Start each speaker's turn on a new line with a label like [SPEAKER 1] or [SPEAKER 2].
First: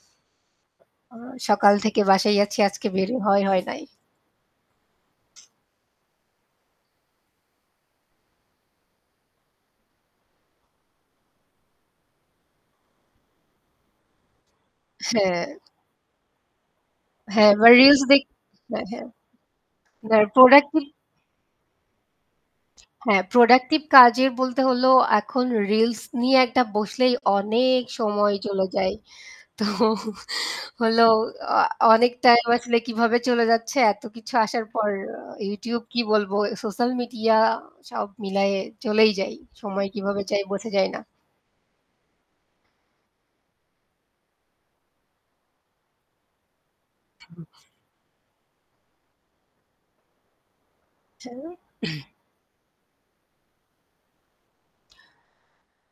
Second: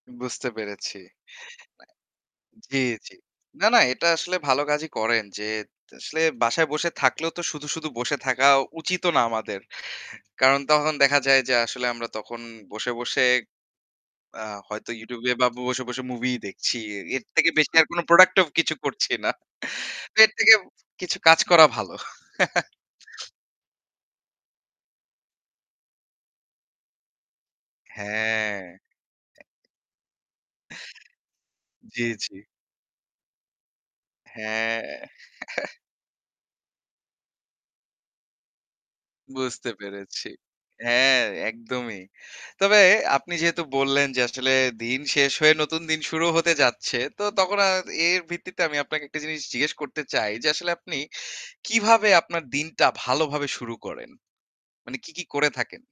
[SPEAKER 1] বুঝতে পেরেছি।
[SPEAKER 2] সকাল থেকে বাসায়ই আছি,
[SPEAKER 1] অ্যা জ্বি,
[SPEAKER 2] আজকে বের
[SPEAKER 1] জ্বি।
[SPEAKER 2] হয় হয়
[SPEAKER 1] না, না,
[SPEAKER 2] নাই।
[SPEAKER 1] এটা আসলে ভালো কাজই করেন। যে আসলে বাসায় বসে থাকলেও তো শুধু, শুধু বসে থাকা উচিতও না আমাদের। কারণ তখন দেখা যায় যে আসলে আমরা তখন বসে, বসে আ হয়তো YouTube এ
[SPEAKER 2] হ্যাঁ।
[SPEAKER 1] বা বসে, বসে movie ই দেখছি। এ এর থেকে
[SPEAKER 2] হ্যাঁ বা
[SPEAKER 1] বেশি আর কোন
[SPEAKER 2] reels দেখ
[SPEAKER 1] productive কিছু
[SPEAKER 2] হ্যাঁ, হ্যাঁ।
[SPEAKER 1] করছি না।
[SPEAKER 2] আপনার
[SPEAKER 1] এর থেকে
[SPEAKER 2] productive
[SPEAKER 1] কিছু কাজ করা ভালো।
[SPEAKER 2] হ্যাঁ, productive কাজের বলতে হল এখন reels নিয়ে একটা বসলেই অনেক সময়
[SPEAKER 1] হ্যাঁ।
[SPEAKER 2] চলে যায়। তো হলো আ
[SPEAKER 1] জ্বি,
[SPEAKER 2] অনেক
[SPEAKER 1] জ্বি।
[SPEAKER 2] time আসলে কিভাবে চলে যাচ্ছে এত কিছু আসার
[SPEAKER 1] হ্যাঁ।
[SPEAKER 2] পর। আ YouTube কি বলবো social media সব মিলায়ে চলেই যাই।
[SPEAKER 1] বুঝতে
[SPEAKER 2] সময় কিভাবে
[SPEAKER 1] পেরেছি।
[SPEAKER 2] যায় বোঝা যায় না।
[SPEAKER 1] হ্যাঁ, একদমই। তবে আপনি যেহেতু বললেন যে আসলে দিন শেষ হয়ে নতুন দিন শুরু হতে যাচ্ছে। তো তখন আর এর ভিত্তিতে আমি আপনাকে একটা জিনিস জিজ্ঞেস করতে চাই, যে আসলে আপনি কিভাবে
[SPEAKER 2] [unintelligible]
[SPEAKER 1] আপনার দিনটা ভালোভাবে শুরু করেন? মানে কি, কি করে থাকেন।